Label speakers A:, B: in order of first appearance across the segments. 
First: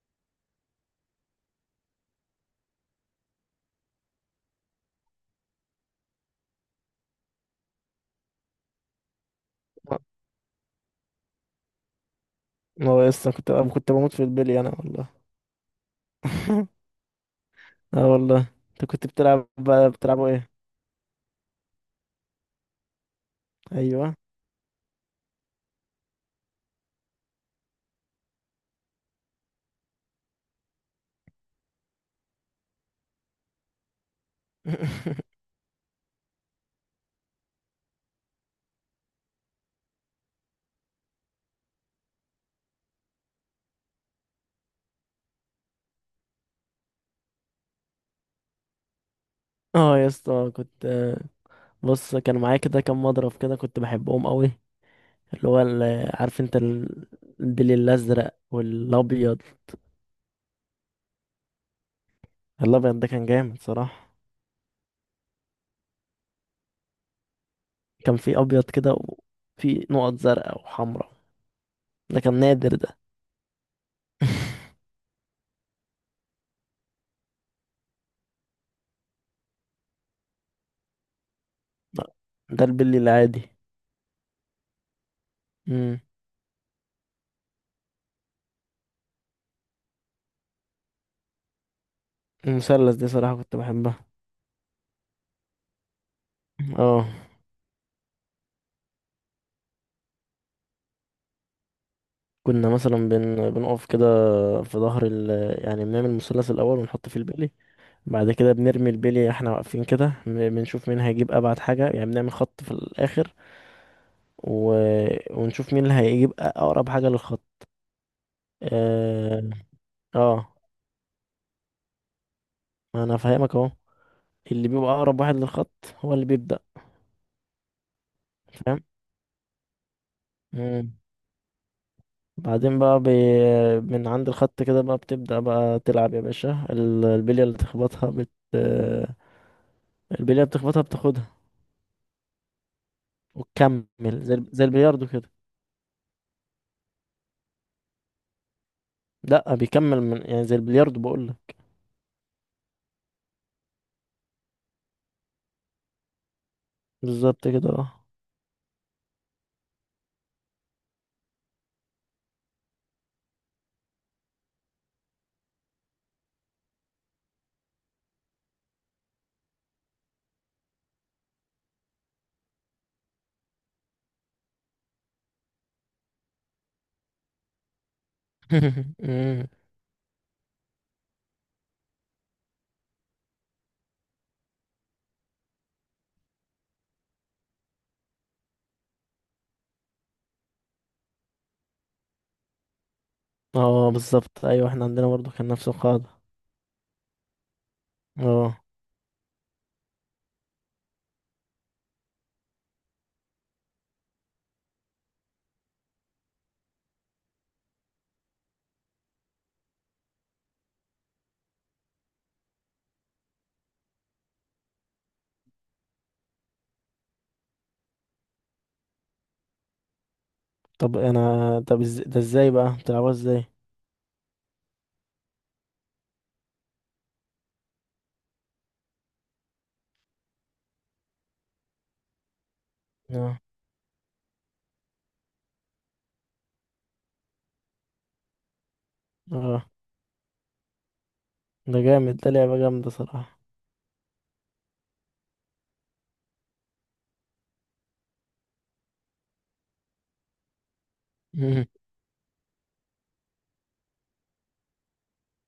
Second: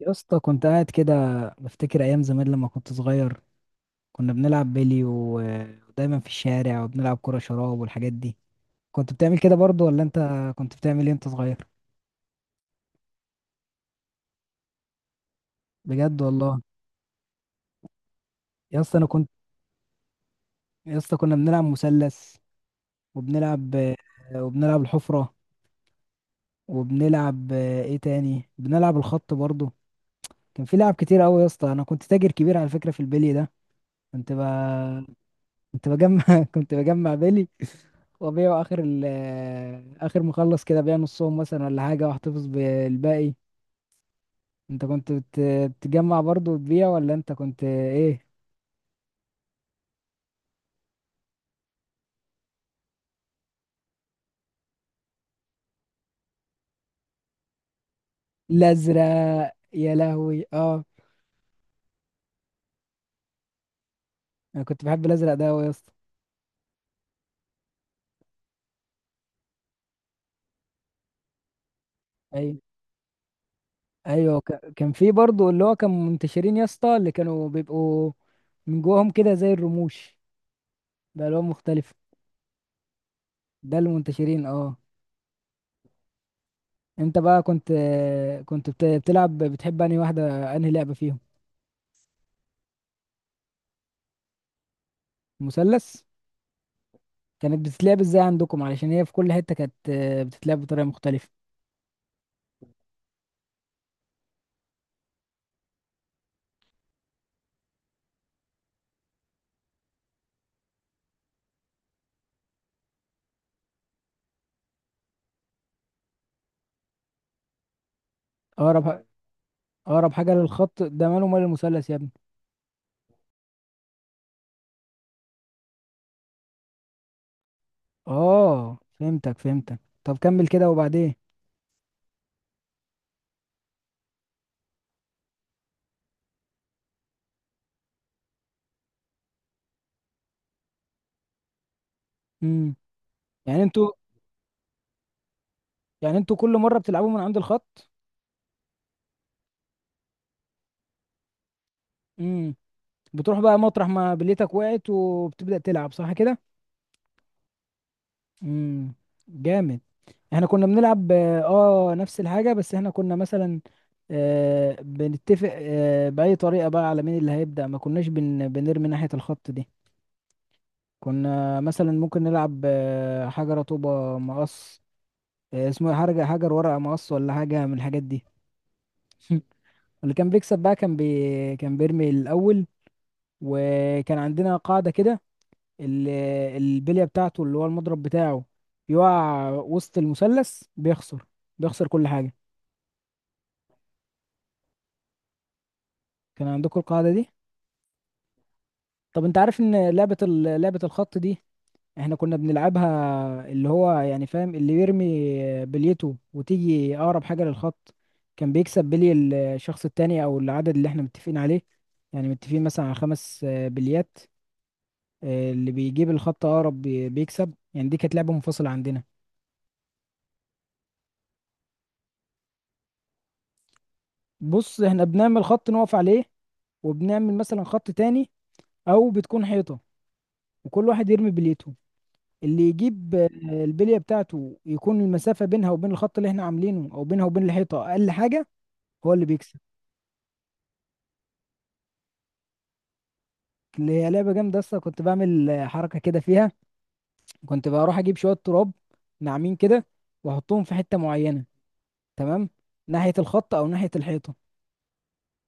A: يا اسطى، كنت قاعد كده بفتكر ايام زمان لما كنت صغير. كنا بنلعب بيلي ودايما في الشارع وبنلعب كرة شراب والحاجات دي. كنت بتعمل كده برضو ولا انت؟ كنت بتعمل ايه انت صغير؟
B: ما هو لسه كنت بموت في البلي انا والله.
A: بجد والله.
B: اه والله،
A: يا
B: انت
A: اسطى انا
B: كنت
A: كنت،
B: بتلعب بقى، بتلعبوا ايه؟
A: يا اسطى كنا بنلعب مثلث، وبنلعب
B: ايوه.
A: وبنلعب الحفرة، وبنلعب ايه تاني، بنلعب الخط برضو. كان في لعب كتير قوي يا اسطى. انا كنت تاجر كبير على فكرة في البيلي ده. كنت ب... كنت بجمع كنت بجمع بيلي وأبيعه آخر ال آه، آخر، مخلص كده أبيع نصهم مثلا ولا حاجة وأحتفظ بالباقي. أنت كنت بت- بتجمع برضه وتبيع ولا أنت كنت إيه؟
B: اه يا اسطى كنت. بص كان معايا كده كام مضرب كده، كنت بحبهم قوي. عارف انت البلي الازرق والابيض.
A: الأزرق، يا لهوي أه.
B: الابيض ده كان جامد صراحه.
A: أنا كنت بحب الأزرق ده أوي يا اسطى.
B: كان في ابيض كده وفي نقط زرقاء وحمراء، ده كان
A: أيوه،
B: نادر ده.
A: أيوه، كان في برضه اللي هو كان منتشرين يا اسطى اللي كانوا بيبقوا من جواهم كده زي الرموش بألوان مختلفة.
B: لا، ده البلي العادي.
A: ده اللي منتشرين أه.
B: امم
A: أنت بقى بتلعب، بتحب أنهي واحدة، أنهي لعبة فيهم؟
B: المثلث دي صراحه كنت بحبها.
A: مثلث؟
B: اه.
A: كانت بتتلعب ازاي عندكم، علشان هي في كل حتة كانت بتتلعب بطريقة مختلفة.
B: بنقف كده في ظهر ال... يعني بنعمل مثلث الاول ونحط فيه البلي. بعد كده بنرمي البلي احنا واقفين كده، بنشوف مين هيجيب ابعد حاجه، يعني بنعمل خط في الاخر و... ونشوف مين اللي هيجيب اقرب حاجه للخط.
A: اقرب،
B: اه.
A: اقرب حاجة
B: اه
A: للخط، ده ماله مال المثلث يا ابني؟
B: انا فاهمك اهو، اللي بيبقى اقرب واحد للخط هو اللي بيبدا.
A: اه
B: فاهم.
A: فهمتك فهمتك، طب كمل كده
B: مم.
A: وبعدين.
B: بعدين بقى من عند الخط كده بقى بتبدا بقى تلعب يا باشا. البليه اللي بتخبطها بتاخدها
A: امم. يعني انتوا
B: وتكمل، زي البلياردو كده.
A: يعني انتوا كل مرة بتلعبوا من عند الخط؟
B: لا بيكمل من، يعني زي البلياردو بقول لك.
A: امم. بتروح بقى مطرح ما بليتك وقعت وبتبدأ تلعب، صح كده؟
B: بالظبط كده اه.
A: امم. جامد. احنا كنا بنلعب اه، نفس الحاجة بس احنا كنا مثلا بنتفق بأي طريقة بقى على مين اللي هيبدأ. ما كناش بنرمي ناحية الخط دي. كنا مثلا ممكن نلعب حجر طوبة مقص، اسمه إيه؟ حاجة حجر ورقة مقص ولا حاجة من الحاجات دي.
B: مم.
A: اللي كان بيكسب بقى كان بيرمي الأول. وكان عندنا قاعدة كده، ال- البلية بتاعته، اللي هو المضرب بتاعه، يقع وسط المثلث بيخسر، بيخسر كل حاجة.
B: اه بالظبط ايوه، احنا عندنا برضو كان نفس القاعدة.
A: كان عندكم القاعدة دي؟
B: اه.
A: طب انت عارف ان لعبة الخط دي احنا كنا بنلعبها، اللي هو يعني فاهم، اللي يرمي بليته وتيجي اقرب حاجة للخط كان بيكسب بلي، الشخص التاني، او العدد اللي احنا متفقين عليه. يعني متفقين مثلا على خمس بليات. اللي بيجيب الخط اقرب بيكسب. يعني دي كانت لعبة منفصلة عندنا.
B: طب انا، ده ازاي بقى بتلعبوها ازاي؟
A: بص احنا بنعمل خط نقف عليه وبنعمل مثلا خط تاني، او بتكون حيطة، وكل واحد يرمي بليته. اللي يجيب
B: اه.
A: البلية بتاعته يكون المسافة بينها وبين الخط اللي احنا عاملينه او بينها وبين الحيطة اقل حاجة، هو اللي بيكسب.
B: اه ده جامد، ده لعبة جامدة صراحة.
A: اللي هي لعبة جامدة اصلا. كنت بعمل حركة كده فيها. كنت بروح اجيب شوية تراب ناعمين كده واحطهم في حتة معينة،
B: مم.
A: تمام، ناحية الخط او ناحية الحيطة،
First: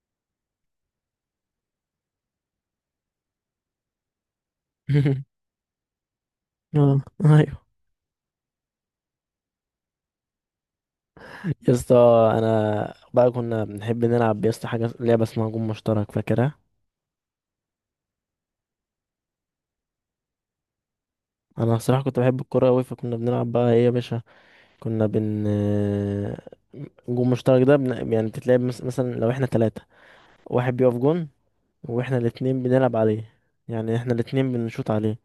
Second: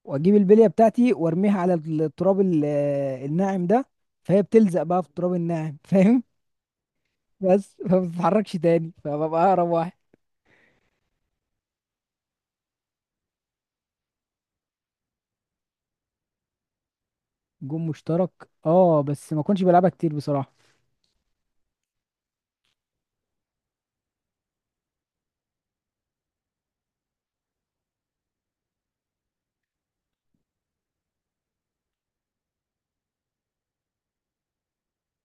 A: واجيب البلية بتاعتي وارميها على التراب الناعم ده، فهي بتلزق بقى في التراب الناعم، فاهم؟
B: اه ايوه.
A: بس فما بتتحركش تاني، فببقى اقرب واحد.
B: يا اسطى انا بقى كنا بنحب نلعب يا اسطى حاجة، لعبة اسمها جون مشترك، فاكرها؟
A: جون مشترك، اه بس ما كنتش بلعبها كتير بصراحة.
B: انا صراحة كنت بحب الكورة اوي، فكنا بنلعب بقى ايه يا باشا، كنا بن الجون المشترك ده يعني بتتلعب، مثلا لو احنا تلاتة، واحد بيقف جون واحنا الاتنين بنلعب عليه، يعني احنا الاتنين بنشوط عليه.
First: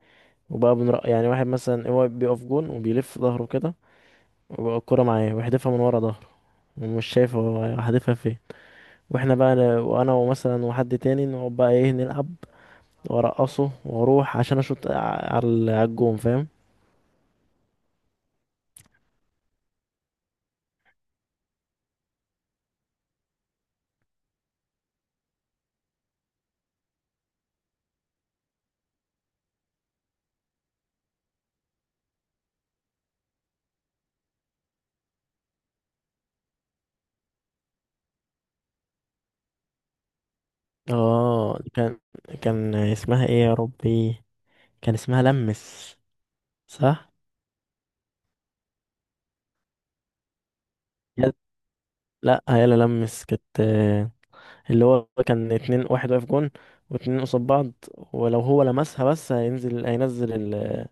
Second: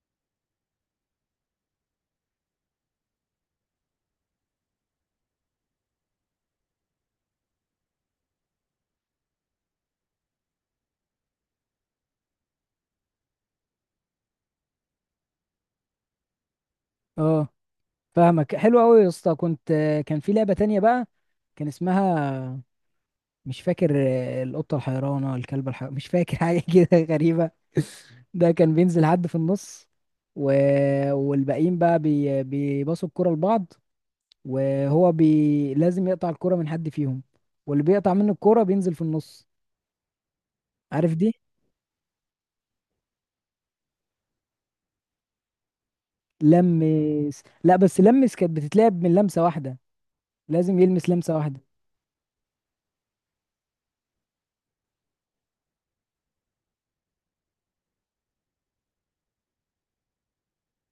B: وبقى بنرق يعني، واحد مثلا هو بيقف جون وبيلف ظهره كده، وبقى الكرة معاه ويحدفها من ورا ظهره، ومش شايف هو هدفها فين. واحنا بقى وانا ومثلا وحد تاني نقعد بقى ايه نلعب، وارقصه واروح عشان اشوط على الجون، فاهم؟
A: اه فاهمك، حلو قوي يا اسطى. كنت آه، كان في لعبة تانية بقى، كان اسمها، مش فاكر، القطة الحيرانة، الكلب الحيرانة، مش فاكر حاجة كده غريبة. ده كان بينزل حد في النص و... والباقيين بقى بيباصوا الكرة لبعض، وهو لازم يقطع الكرة من حد فيهم، واللي بيقطع منه الكرة بينزل في النص. عارف دي؟
B: اه كان. كان اسمها ايه يا ربي؟ كان اسمها لمس. صح.
A: لمس؟ لا، بس لمس كانت بتتلعب من لمسة واحدة، لازم يلمس لمسة واحدة.
B: لا هيلا لمس كانت آه، اللي هو كان اتنين، واحد واقف جون واتنين قصاد بعض، ولو هو لمسها بس هينزل.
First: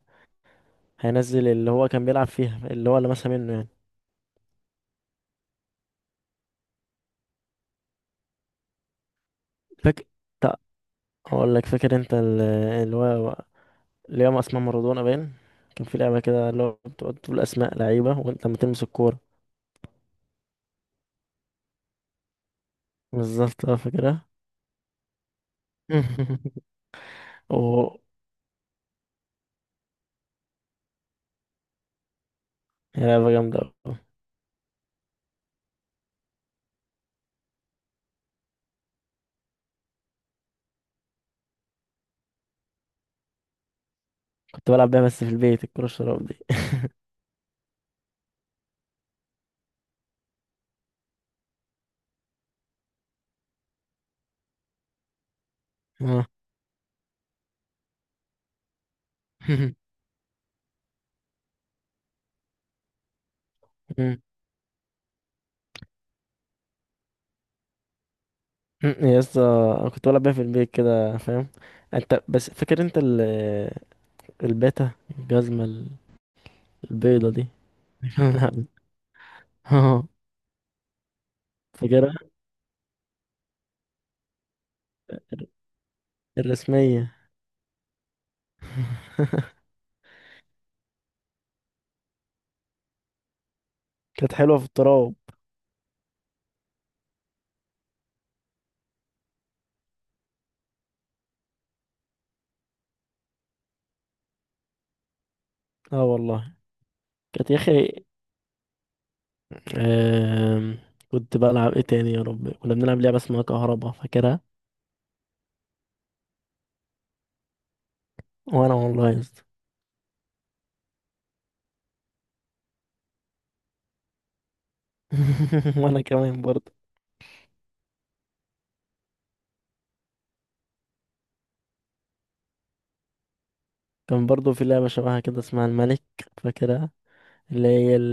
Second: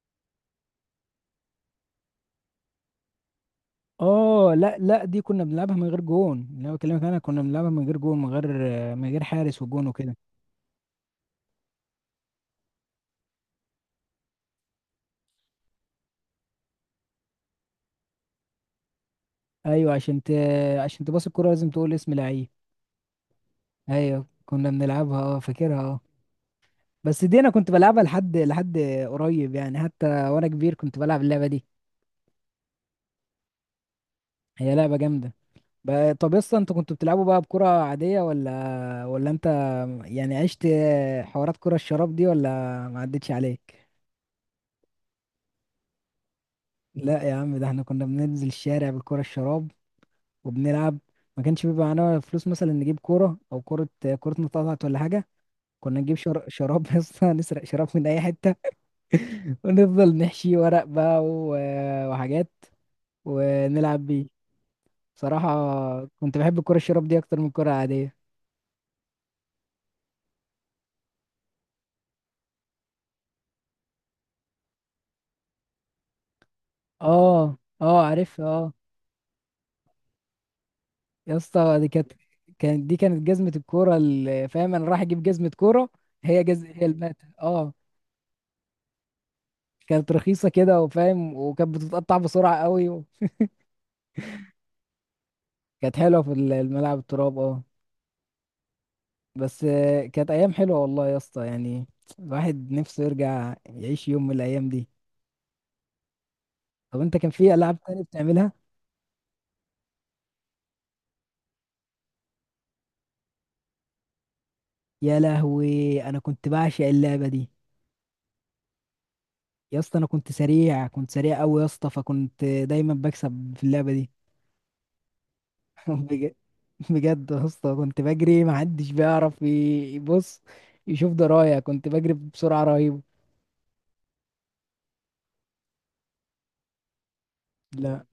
B: هينزل اللي هو كان بيلعب فيها، اللي هو لمسها منه يعني.
A: اه لا لا، دي كنا بنلعبها من غير جون. اللي انا بكلمك انا كنا بنلعبها من غير جون، من غير، من غير حارس وجون
B: فاكر؟
A: وكده.
B: اقول لك. فاكر انت اللي هو اللي هو اسمها مارادونا باين؟ كان في لعبة كده اللي هو بتقعد تقول اسماء لعيبة، وانت لما تلمس الكورة.
A: ايوه عشان تباص الكرة لازم تقول اسم لعيب.
B: بالظبط اه،
A: ايوه
B: فاكرها.
A: كنا بنلعبها اه، فاكرها اه. بس دي انا كنت
B: و،
A: بلعبها لحد لحد قريب يعني، حتى وانا كبير كنت بلعب اللعبة دي.
B: هي لعبة جامدة أوي.
A: هي لعبة جامدة. بقى طب يسطا، انتوا كنتوا بتلعبوا بقى بكرة عادية ولا انت، يعني عشت حوارات كرة الشراب دي ولا ما عدتش عليك؟
B: كنت بلعب بيها بس في البيت، الكورة الشراب دي.
A: لا يا عم، ده احنا كنا بننزل الشارع بالكرة الشراب وبنلعب. ما كانش بيبقى معانا فلوس مثلا نجيب كورة او كرة، كرة متقطعة ولا حاجة. كنا نجيب
B: اه.
A: شراب يا اسطى، نسرق شراب من اي حته، ونفضل نحشي ورق بقى وحاجات ونلعب بيه. صراحه كنت بحب الكره الشراب دي اكتر من الكره العاديه.
B: يا اسطى انا كنت بلعب بيها في البيت كده فاهم. انت بس فاكر انت ال، الباتا، الجزمة ال- البيضة دي؟
A: اه، اه عارف
B: لعب-
A: اه.
B: اه.
A: يا اسطى دي كانت،
B: فاكرها.
A: كانت دي كانت جزمه الكوره، اللي فاهم انا رايح اجيب
B: الر-
A: جزمه كوره. هي
B: الرسمية.
A: المات، اه. كانت رخيصه كده وفاهم، وكانت بتتقطع بسرعه قوي.
B: كانت حلوة في التراب.
A: كانت حلوه في الملعب التراب، اه. بس كانت ايام حلوه والله يا اسطى، يعني الواحد نفسه يرجع يعيش يوم من الايام دي.
B: اه والله.
A: طب انت كان
B: كانت
A: في
B: يا
A: العاب تانية
B: اخي
A: بتعملها؟
B: آم، كنت بلعب ايه تاني يا رب؟ كنا بنلعب لعبة اسمها كهربا، فاكرها؟
A: يا لهوي انا كنت بعشق اللعبه دي.
B: وانا والله يا اسطى.
A: يا اسطى انا كنت سريع، كنت سريع قوي يا اسطى، فكنت دايما بكسب في اللعبه دي.
B: وانا
A: بج-
B: كمان برضه.
A: بجد يا اسطى كنت بجري، ما حدش بيعرف يبص يشوف درايه، كنت بجري بسرعه رهيبه.
B: كان برضه في لعبة شبهها كده اسمها الملك، فاكرها؟ اللي هي،
A: لا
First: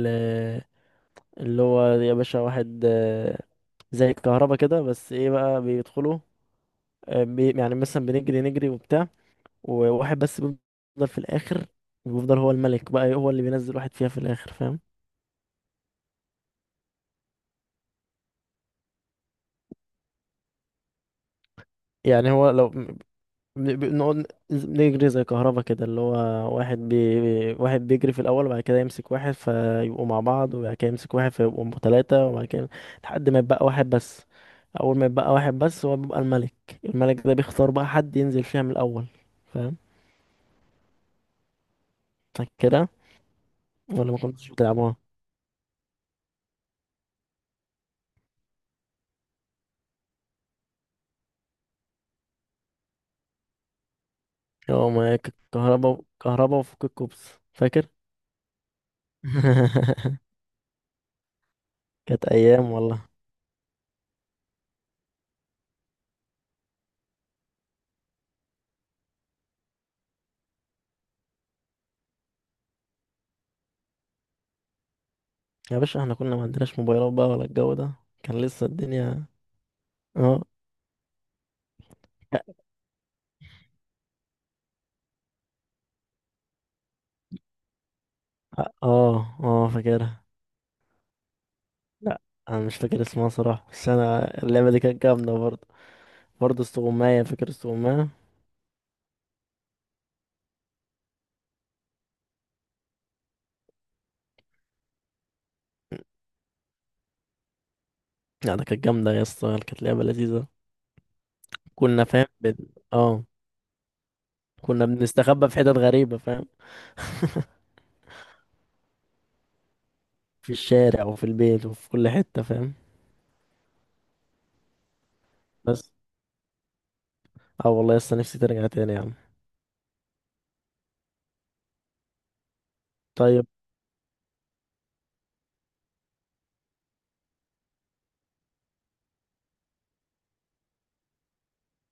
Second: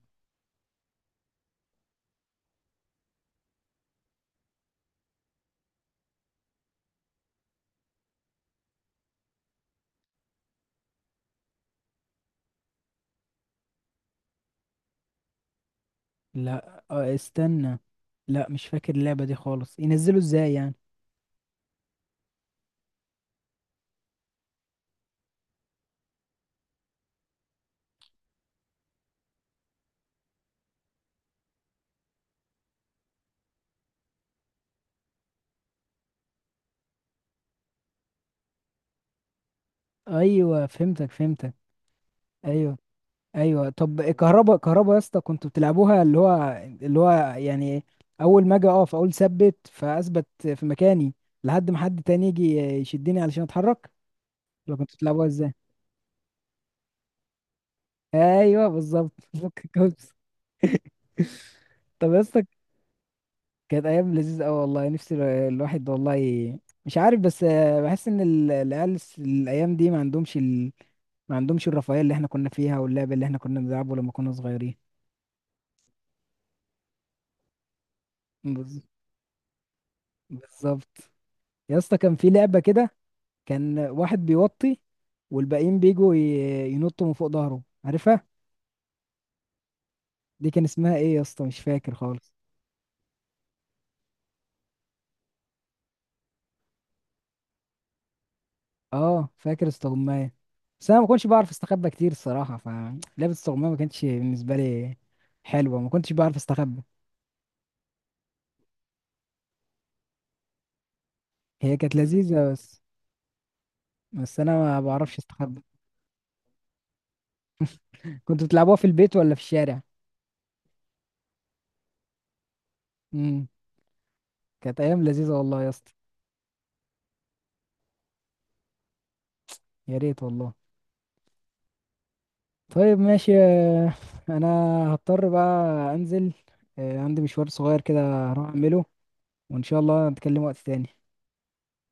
B: اللي هو يا باشا واحد آه، زي الكهربا كده بس ايه بقى، بيدخلوا آه، يعني مثلا بنجري نجري وبتاع، وواحد بس بيفضل في الاخر، بيفضل هو الملك بقى، هو اللي بينزل واحد فيها في الاخر، فاهم؟
A: لا استنى، لا مش فاكر اللعبه دي خالص. ينزلوا ازاي يعني؟
B: يعني هو لو، بنقعد نجري زي كهربا كده، اللي هو واحد بي... واحد بيجري في الأول وبعد كده يمسك واحد فيبقوا مع بعض، وبعد كده يمسك واحد فيبقوا ثلاثة، وبعد كده لحد ما يبقى واحد بس. أول ما يبقى واحد بس هو بيبقى الملك. الملك ده بيختار بقى حد ينزل فيها من الأول، فاهم؟
A: ايوه فهمتك فهمتك. ايوه.
B: فاكرها؟
A: ايوه طب
B: ولا ما كنتش
A: الكهرباء، الكهرباء
B: بتلعبوها؟
A: يا اسطى كنتوا بتلعبوها اللي هو يعني اول ما اجي اقف اقول ثبت فاثبت في مكاني لحد ما حد تاني يجي يشدني علشان اتحرك، ولا
B: هو
A: كنتوا
B: ما
A: بتلعبوها
B: ك-
A: ازاي؟
B: كهربا، كهربا وفك الكوبس، فاكر؟
A: ايوه بالظبط فك الكوبس. طب يا
B: كانت
A: اسطى
B: أيام والله.
A: كانت ايام لذيذه قوي والله، نفسي الواحد والله مش عارف، بس بحس ان العيال الايام دي ما عندهمش الرفاهيه اللي احنا كنا فيها واللعب اللي احنا كنا بنلعبه لما كنا صغيرين.
B: يا باشا احنا كنا ما عندناش موبايلات بقى ولا الجو ده، كان لسه
A: بز-
B: الدنيا. اه.
A: بالظبط. يا اسطى كان في لعبة كده، كان واحد بيوطي والباقيين بيجوا ينطوا من فوق ظهره، عارفها؟
B: اه. اه فاكرها.
A: دي كان اسمها ايه يا اسطى، مش فاكر
B: لا
A: خالص.
B: انا مش فاكر اسمها صراحة، بس انا اللعبة دي كانت جامدة برضه. برضه استغماية، فاكر استغماية؟
A: اه فاكر استغماية، بس انا ما كنتش بعرف استخبى كتير الصراحة، فلعبة استغماية ما كانتش بالنسبة لي حلوة، ما كنتش بعرف استخبى.
B: لا ده كانت جامدة يا اسطى، كانت لعبة لذيذة.
A: هي كانت
B: كنا فاهم
A: لذيذة بس،
B: اه،
A: بس انا ما
B: كنا
A: بعرفش
B: بنستخبى في
A: استخبى.
B: حتت غريبة فاهم.
A: كنتوا بتلعبوها في البيت ولا في الشارع؟
B: في الشارع وفي البيت وفي كل حتة فاهم.
A: امم. كانت ايام لذيذة والله يا
B: بس.
A: اسطى.
B: اه والله لسه نفسي ترجع تاني يا عم.
A: يا ريت والله. طيب ماشي،
B: طيب.
A: انا هضطر بقى انزل، عندي مشوار صغير كده هروح اعمله، وان شاء الله نتكلم وقت تاني.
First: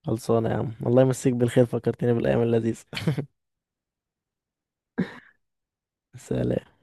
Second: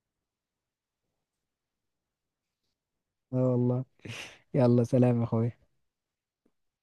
B: خلصانة يا عم، الله يمسيك بالخير، فكرتني بالأيام اللذيذة.
A: اه والله. يلا سلام يا اخويا.
B: سلام.